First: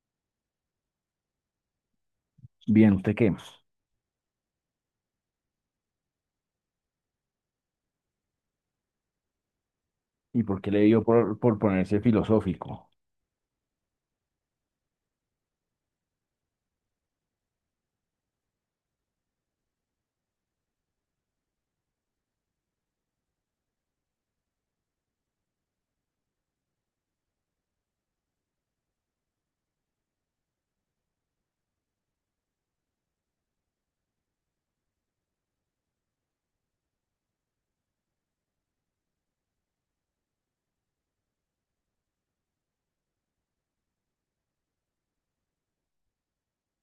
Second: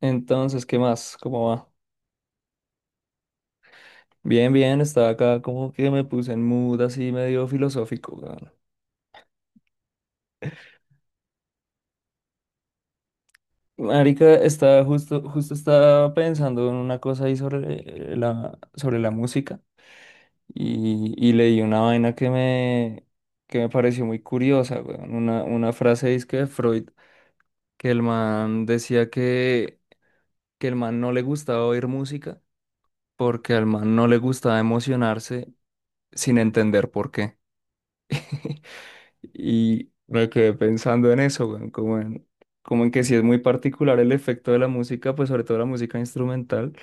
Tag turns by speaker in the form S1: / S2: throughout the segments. S1: Entonces, ¿qué más? ¿Cómo va?
S2: Bien, ¿usted qué?
S1: Bien, bien, estaba acá como que me puse en mood así medio filosófico, weón.
S2: ¿Y por qué le dio por, ponerse filosófico?
S1: Marica, justo estaba pensando en una cosa ahí sobre sobre la música y leí una vaina que me pareció muy curiosa, weón. Una frase disque de Freud, que el man decía que el man no le gustaba oír música porque al man no le gustaba emocionarse sin entender por qué. Y me quedé pensando en eso, weón, como en, como en que sí es muy particular el efecto de la música, pues sobre todo la música instrumental,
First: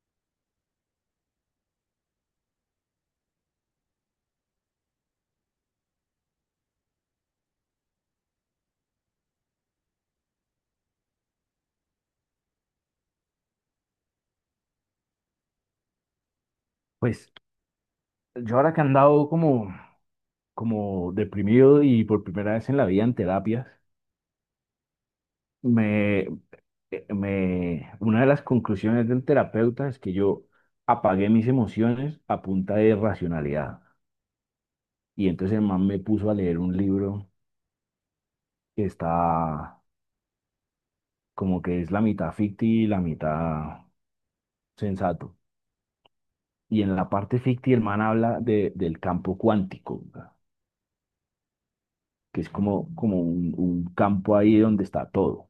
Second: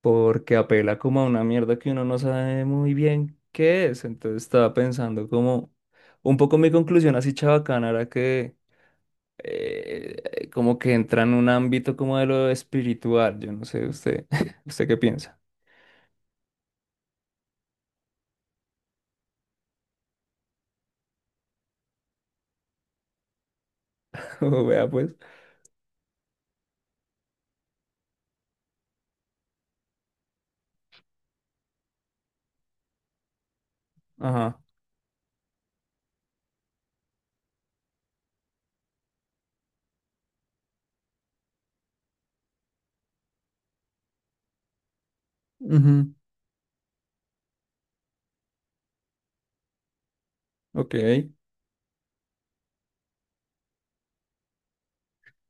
S1: porque apela como a una mierda que uno no sabe muy bien qué es. Entonces estaba pensando como un poco mi conclusión así chabacana era que como que entra en un ámbito como de lo espiritual. Yo no sé, usted, ¿usted qué piensa?
S2: Pues yo ahora que he andado como, como deprimido y por primera vez en la vida en terapias,
S1: Vea pues.
S2: me, una de las conclusiones del terapeuta es que yo apagué mis emociones a punta de racionalidad.
S1: Ajá.
S2: Y entonces el man me puso a leer un libro que está como que es la mitad ficti y la mitad sensato.
S1: Ujú.
S2: Y en la parte ficti el man habla del campo cuántico, ¿verdad?
S1: Ok.
S2: Que es como, como un campo ahí donde está todo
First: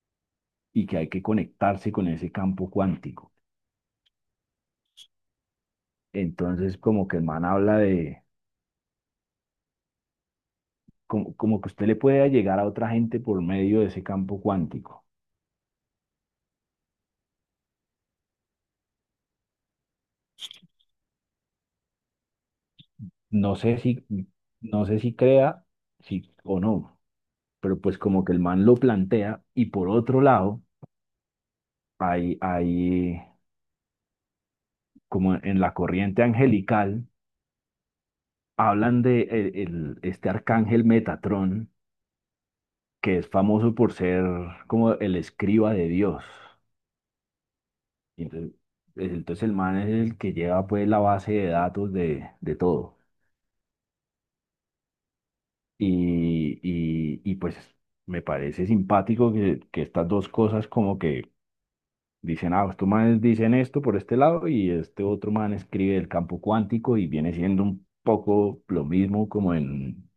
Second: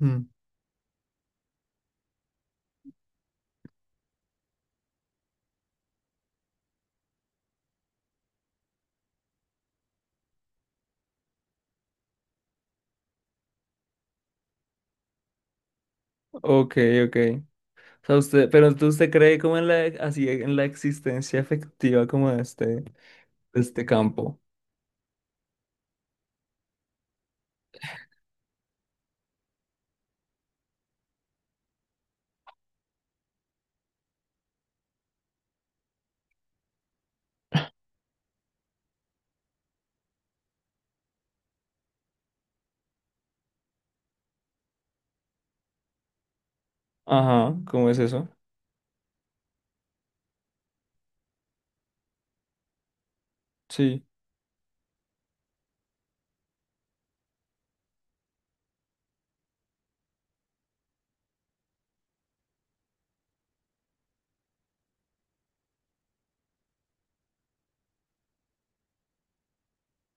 S1: Mm.
S2: y que hay que conectarse con ese campo cuántico. Entonces, como que el man habla de, como, como que usted le puede llegar a otra gente por medio de ese campo cuántico.
S1: Ok, ok. O sea, usted, pero entonces usted cree como en la, así, en la existencia efectiva como de
S2: No sé
S1: este
S2: si,
S1: campo.
S2: no sé si crea, si o no, pero pues como que el man lo plantea y por otro lado, hay como en la corriente angelical, hablan de este arcángel Metatrón, que es famoso por ser como el escriba de Dios.
S1: Ajá, ¿cómo es
S2: Y
S1: eso?
S2: entonces, entonces el man es el que lleva pues la base de datos de todo.
S1: Sí.
S2: Y pues me parece simpático que estas dos cosas como que dicen, ah, estos manes dicen esto por este lado y este otro man escribe el campo cuántico y viene siendo un poco lo mismo como en,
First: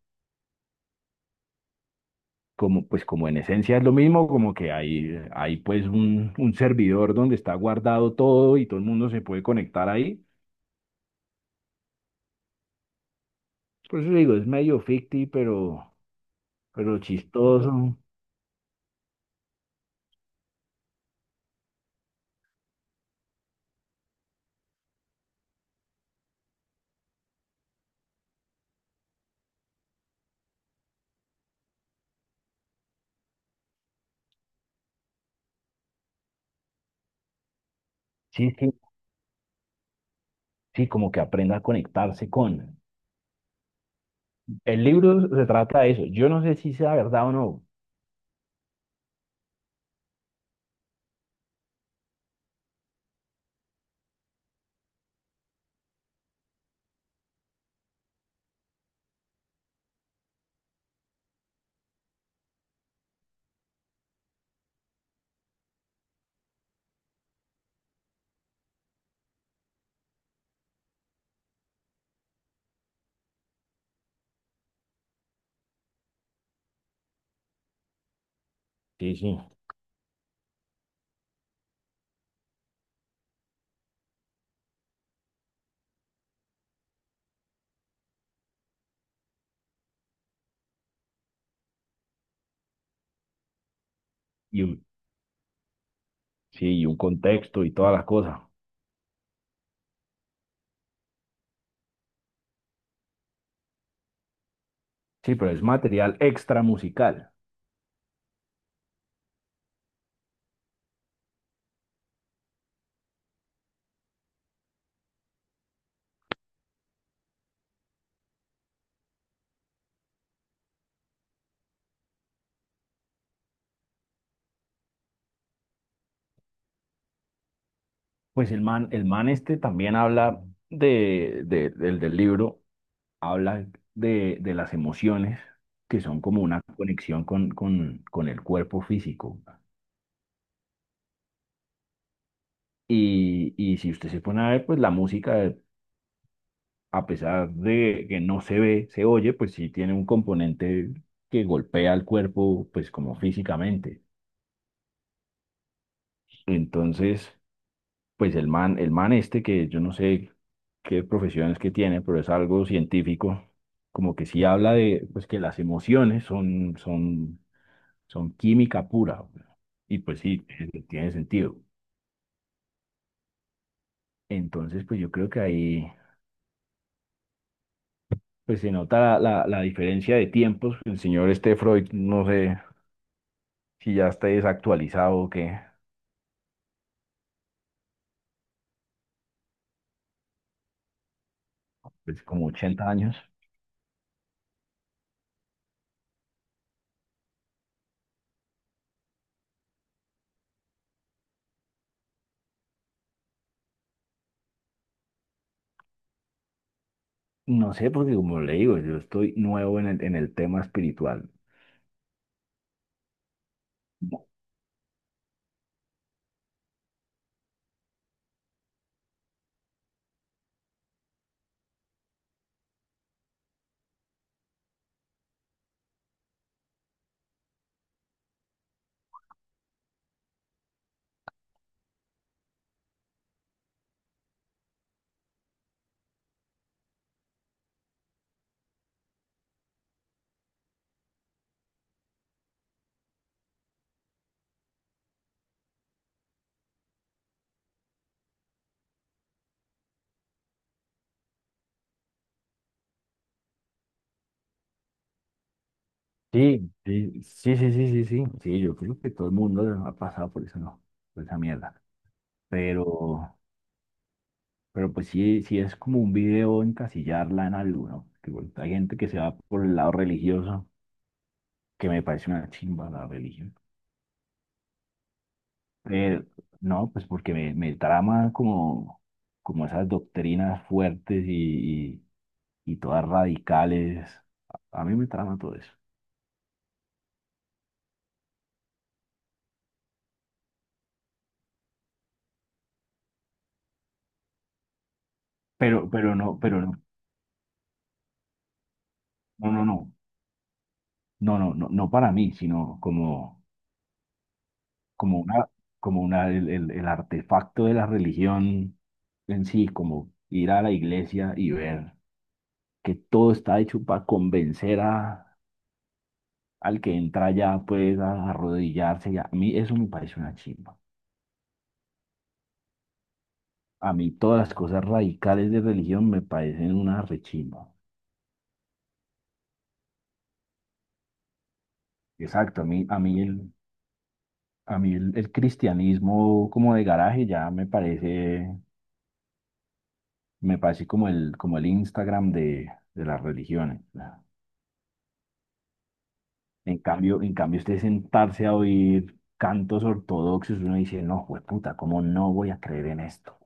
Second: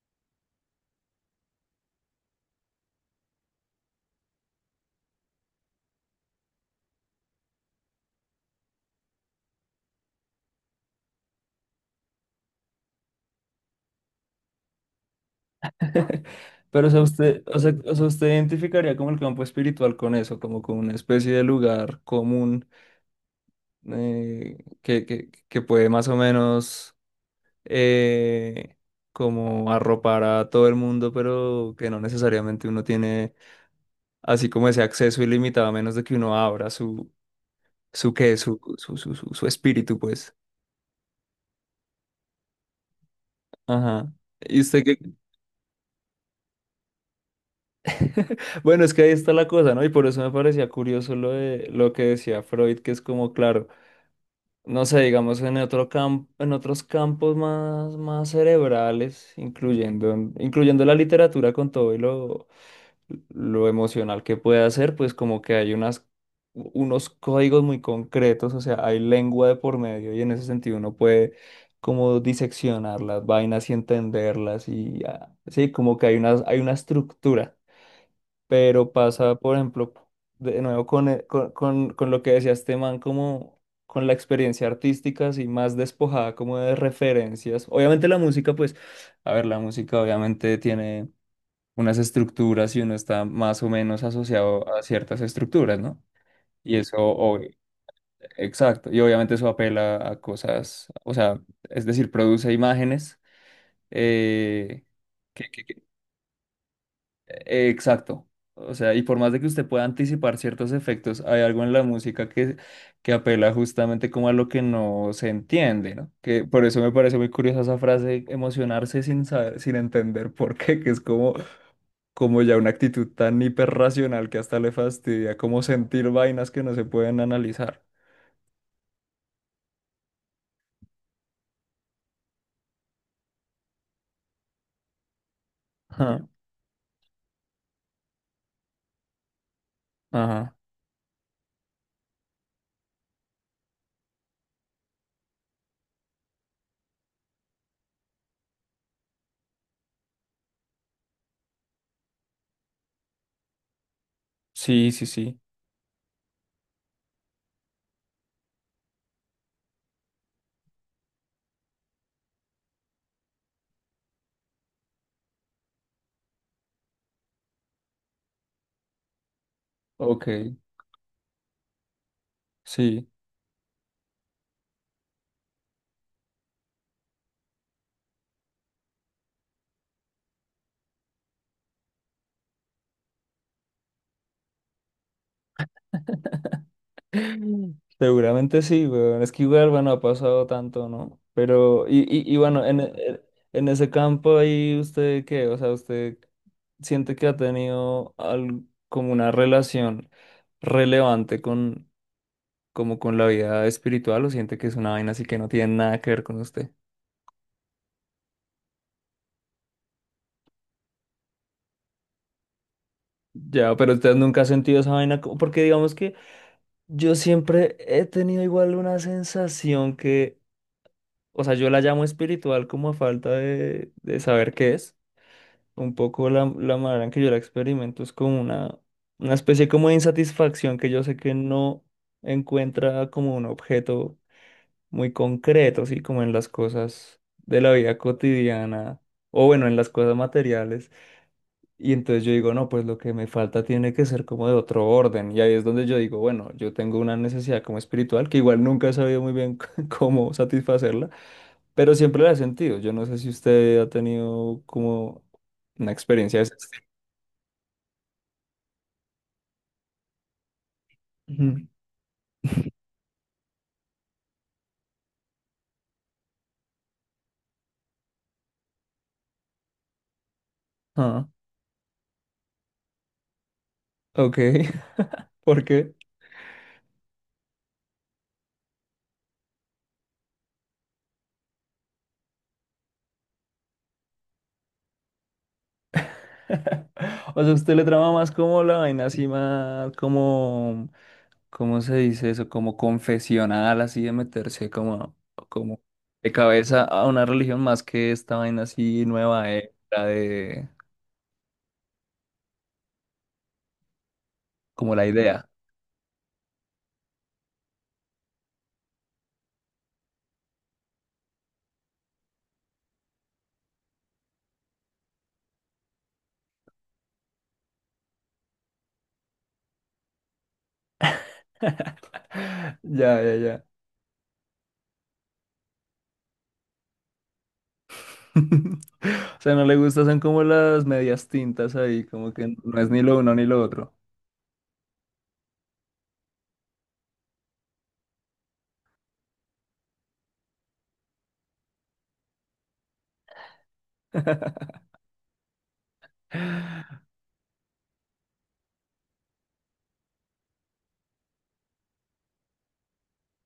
S2: como, pues como en esencia es lo mismo, como que hay, hay pues un servidor donde está guardado todo y todo el mundo se puede conectar ahí. Por eso digo, es medio ficti,
S1: Pero
S2: pero
S1: o
S2: chistoso.
S1: sea, usted identificaría como el campo espiritual con eso, como con una especie de lugar común que puede más o menos eh, como arropar a todo el mundo, pero que no necesariamente uno tiene así como ese acceso ilimitado, a menos de que uno abra su, su qué,
S2: Sí, sí,
S1: su espíritu, pues.
S2: sí, como que aprenda a conectarse con.
S1: Ajá. Y usted
S2: El
S1: que...
S2: libro se trata de eso. Yo no sé si sea verdad o no.
S1: Bueno, es que ahí está la cosa, ¿no? Y por eso me parecía curioso lo de lo que decía Freud, que es como, claro, no sé, digamos, en otro campo, en otros campos más, más cerebrales, incluyendo la literatura con todo y lo emocional que puede hacer, pues como que hay unas, unos códigos muy concretos, o sea, hay lengua de por medio y en ese sentido uno puede como diseccionar las vainas y entenderlas y ah, sí, como que hay unas, hay una estructura, pero
S2: Sí,
S1: pasa,
S2: sí.
S1: por ejemplo, de nuevo con lo que decía este man, como con la experiencia artística, así más despojada como de referencias. Obviamente la música, pues, a ver, la música obviamente tiene unas estructuras y uno está más o menos
S2: Y
S1: asociado a
S2: un,
S1: ciertas estructuras, ¿no? Y
S2: sí, y un
S1: eso,
S2: contexto y todas las cosas.
S1: exacto, y obviamente eso apela a cosas, o sea, es decir, produce imágenes, eh,
S2: Sí,
S1: que-
S2: pero es
S1: que- que-
S2: material extra musical.
S1: exacto, o sea, y por más de que usted pueda anticipar ciertos efectos, hay algo en la música que apela justamente como a lo que no se entiende, ¿no? Que por eso me parece muy curiosa esa frase, emocionarse sin saber, sin entender por qué, que es como... como ya una actitud tan hiperracional que hasta le fastidia como sentir vainas que no se pueden analizar.
S2: Pues el man este también habla de, del libro, habla de las emociones, que son
S1: Ajá,
S2: como una conexión con el cuerpo físico.
S1: ajá.
S2: Y si usted se pone a ver, pues la música, a pesar de que no se ve, se oye, pues sí tiene un componente que golpea al cuerpo, pues como físicamente.
S1: Sí, sí, sí.
S2: Entonces, pues el man este, que yo no sé qué profesiones que tiene, pero es algo científico, como que sí habla de, pues que las emociones son, son son química pura. Y pues
S1: Ok,
S2: sí, tiene, tiene sentido.
S1: sí.
S2: Entonces, pues yo creo que ahí pues se nota la, la, la diferencia de tiempos. El señor este Freud, no sé si ya está desactualizado o qué,
S1: Seguramente sí, weón. Es que igual, bueno, ha pasado tanto, ¿no? Pero, y,
S2: pues
S1: y, y
S2: como
S1: bueno,
S2: 80 años.
S1: en ese campo ahí, ¿usted qué? O sea, ¿usted siente que ha tenido como una relación relevante con, como con la vida espiritual o siente que es una vaina así que no tiene nada que ver con usted?
S2: No sé, porque como le digo, yo estoy nuevo en el tema espiritual.
S1: Ya, pero usted nunca ha sentido esa vaina, porque digamos que yo siempre he tenido igual una sensación que, o sea, yo la llamo espiritual como a falta de saber qué es. Un poco la manera en que yo la experimento es como una especie como de insatisfacción que yo sé que no encuentra como un objeto muy concreto, así como en las cosas de la vida cotidiana, o bueno, en las cosas materiales y entonces yo digo, no, pues lo que me falta tiene que ser como de otro orden. Y ahí es donde yo digo, bueno, yo tengo una necesidad como espiritual, que igual nunca he sabido muy bien cómo satisfacerla, pero siempre la he sentido. Yo no sé si usted ha tenido como una experiencia de ese
S2: Sí,
S1: estilo.
S2: sí, sí, sí, sí, sí, sí. Sí, yo creo que todo el mundo ha pasado por eso, no, por esa
S1: Ujú.
S2: mierda. Pero, Pero pues sí, sí es como un video encasillarla en algo, ¿no? Que bueno, hay gente que se va por el lado religioso,
S1: Ah,
S2: que me parece una chimba la religión.
S1: ok. ¿Por qué?
S2: Pero no, pues porque me trama como, como esas doctrinas fuertes y todas radicales. A mí me trama todo eso.
S1: O sea, usted le trama más como la vaina así más como ¿cómo se dice eso? Como confesional, así de meterse como, como de
S2: Pero no,
S1: cabeza a una religión más que esta vaina así nueva,
S2: no, no, no,
S1: la de
S2: no, no, no, no para mí, sino como,
S1: como la
S2: como
S1: idea.
S2: una, como una, el artefacto de la religión en sí, como ir a la iglesia y ver. Que todo está hecho para convencer a, al que entra ya pues a arrodillarse. Y a mí eso me parece una chimba.
S1: Ya, ya, ya.
S2: A mí todas las cosas radicales de religión me parecen una rechimba.
S1: O sea, no le gusta, son como las medias tintas ahí, como que
S2: Exacto,
S1: no es
S2: a
S1: ni lo
S2: mí
S1: uno ni
S2: el,
S1: lo otro.
S2: a mí el cristianismo como de garaje ya me parece como el Instagram de las religiones. En cambio, usted sentarse a oír cantos ortodoxos, uno dice, no, pues puta, ¿cómo no voy a creer en esto?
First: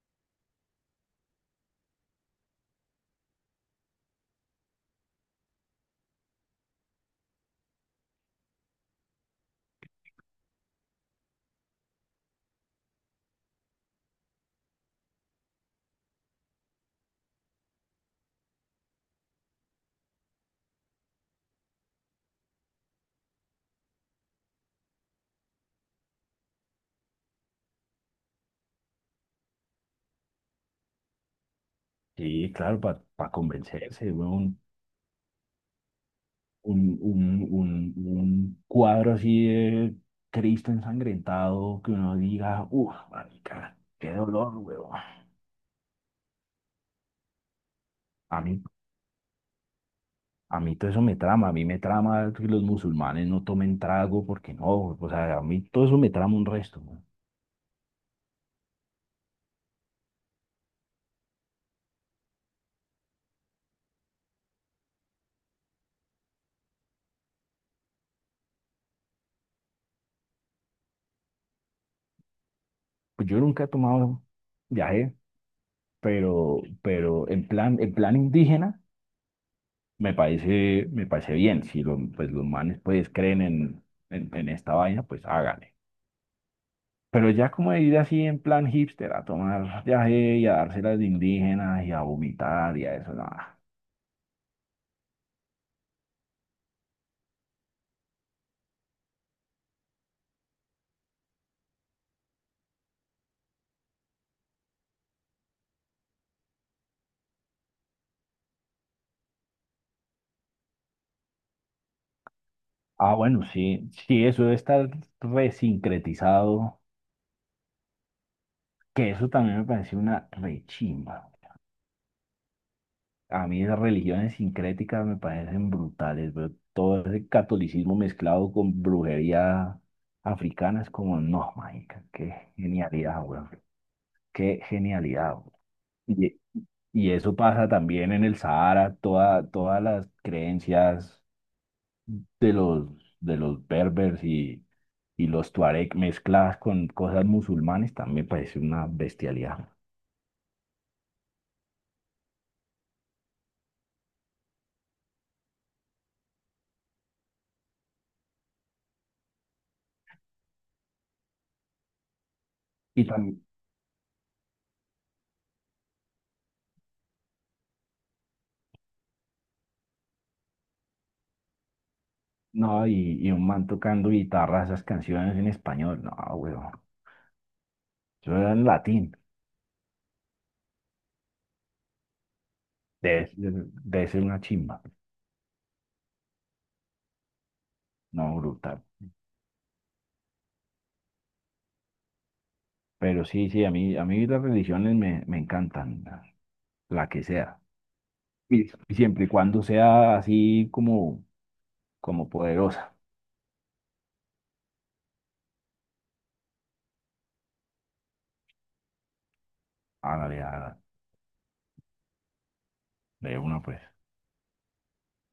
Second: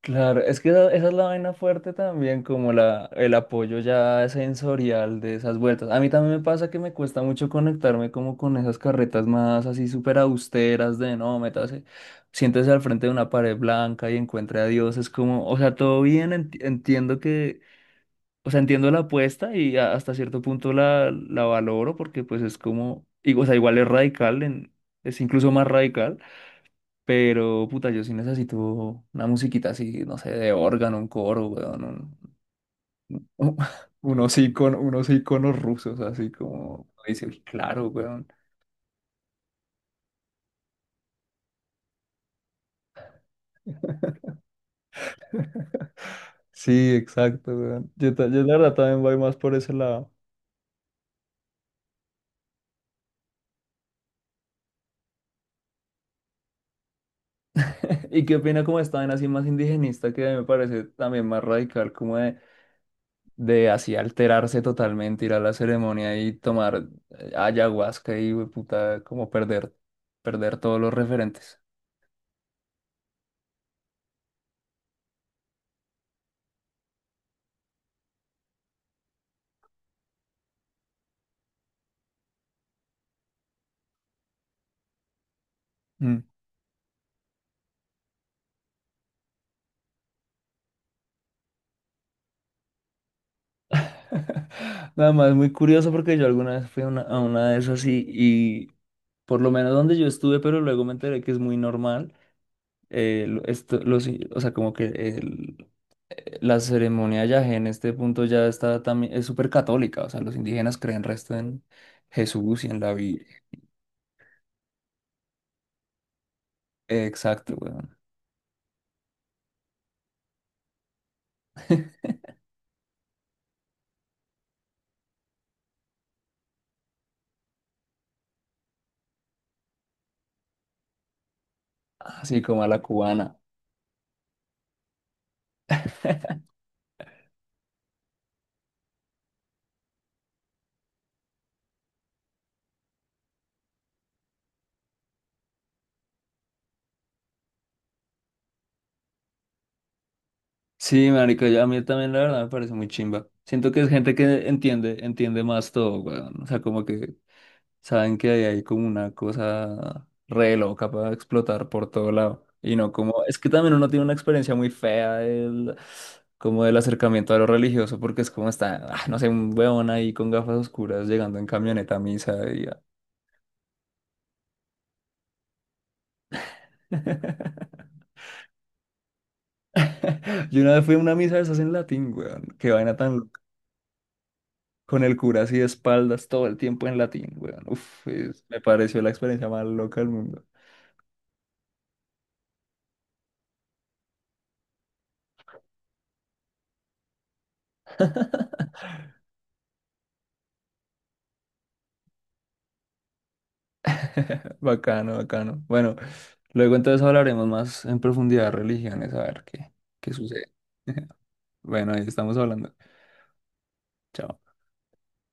S1: Claro, es que esa es la vaina fuerte también, como la, el apoyo ya sensorial de esas vueltas. A mí también me pasa que me cuesta mucho conectarme como con esas carretas más así súper austeras de no, métase, siéntese al frente de una pared blanca y encuentre a Dios. Es como, o sea, todo bien, entiendo que, o sea, entiendo la apuesta y hasta cierto punto la valoro porque pues es como, y, o sea, igual es radical, es incluso más radical. Pero, puta, yo sí necesito una musiquita así, no sé, de órgano, un coro, weón,
S2: Sí, claro, para
S1: un-
S2: convencerse, weón.
S1: unos iconos rusos, así como dice, "Uy, claro, weón.
S2: Un cuadro así de Cristo ensangrentado que uno diga, uff, marica, qué dolor, weón.
S1: Sí, exacto, weón. Yo,
S2: A
S1: yo la
S2: mí,
S1: verdad también voy más por ese lado.
S2: a mí todo eso me trama, a mí me trama que los musulmanes no tomen trago porque no, o sea, a mí todo eso me trama un resto, weón.
S1: Y qué opina como estaban así más indigenista, que me parece también más radical, como de así alterarse totalmente, ir a la ceremonia y tomar ayahuasca y, weón, puta, como perder, perder todos los referentes.
S2: Pues yo nunca he tomado viaje, pero en plan indígena me parece bien. Si los, pues los manes pues creen en esta vaina, pues háganle. Pero ya como de ir así en plan hipster, a tomar viaje y a dárselas de indígenas y a vomitar y a eso, nada.
S1: Nada más, muy curioso porque yo alguna vez fui a una de esas y por lo menos donde yo estuve, pero luego me enteré que es muy normal. O sea, como que la ceremonia yagé en este punto ya está también, es súper católica. O sea, los indígenas creen resto en Jesús y en la
S2: Ah,
S1: Biblia.
S2: bueno, sí, sí, eso de estar resincretizado,
S1: Exacto, weón.
S2: que eso también me parece una rechimba. A mí esas religiones sincréticas me parecen brutales, pero todo ese catolicismo mezclado con brujería africana es como, no, mágica,
S1: Así
S2: qué
S1: como a la
S2: genialidad,
S1: cubana.
S2: weón, qué genialidad, weón. Y eso pasa también en el Sahara, toda, todas las creencias de los, de los berbers y los tuareg mezcladas con cosas musulmanes también parece una bestialidad.
S1: Sí, marica, a mí también la verdad me parece muy chimba. Siento que es gente que entiende, entiende más todo, weón. O sea, como que saben que ahí hay como una cosa re loca para explotar por todo lado. Y no
S2: Y
S1: como, es
S2: también,
S1: que también uno tiene una experiencia muy fea del, como del acercamiento a lo religioso, porque es como está, ah, no sé, un weón ahí con gafas oscuras llegando en camioneta a misa. Y, ah.
S2: no, y un man tocando guitarra, esas canciones en español, no, weón, eso era en latín,
S1: Yo una vez fui a una misa de esas en latín, weón. Qué vaina tan loca.
S2: debe ser una chimba,
S1: Con el cura así de espaldas todo el tiempo en latín, weón. Uf,
S2: no,
S1: me
S2: brutal.
S1: pareció la experiencia más loca del mundo.
S2: Pero sí, sí, a mí las religiones me, me encantan, la que sea. Y siempre y cuando sea así como como poderosa.
S1: Bacano, bacano. Bueno, luego entonces hablaremos más en profundidad de religiones, a ver qué, qué
S2: Hágale,
S1: sucede.
S2: hágale.
S1: Bueno, ahí estamos hablando.
S2: De una, pues.
S1: Chao.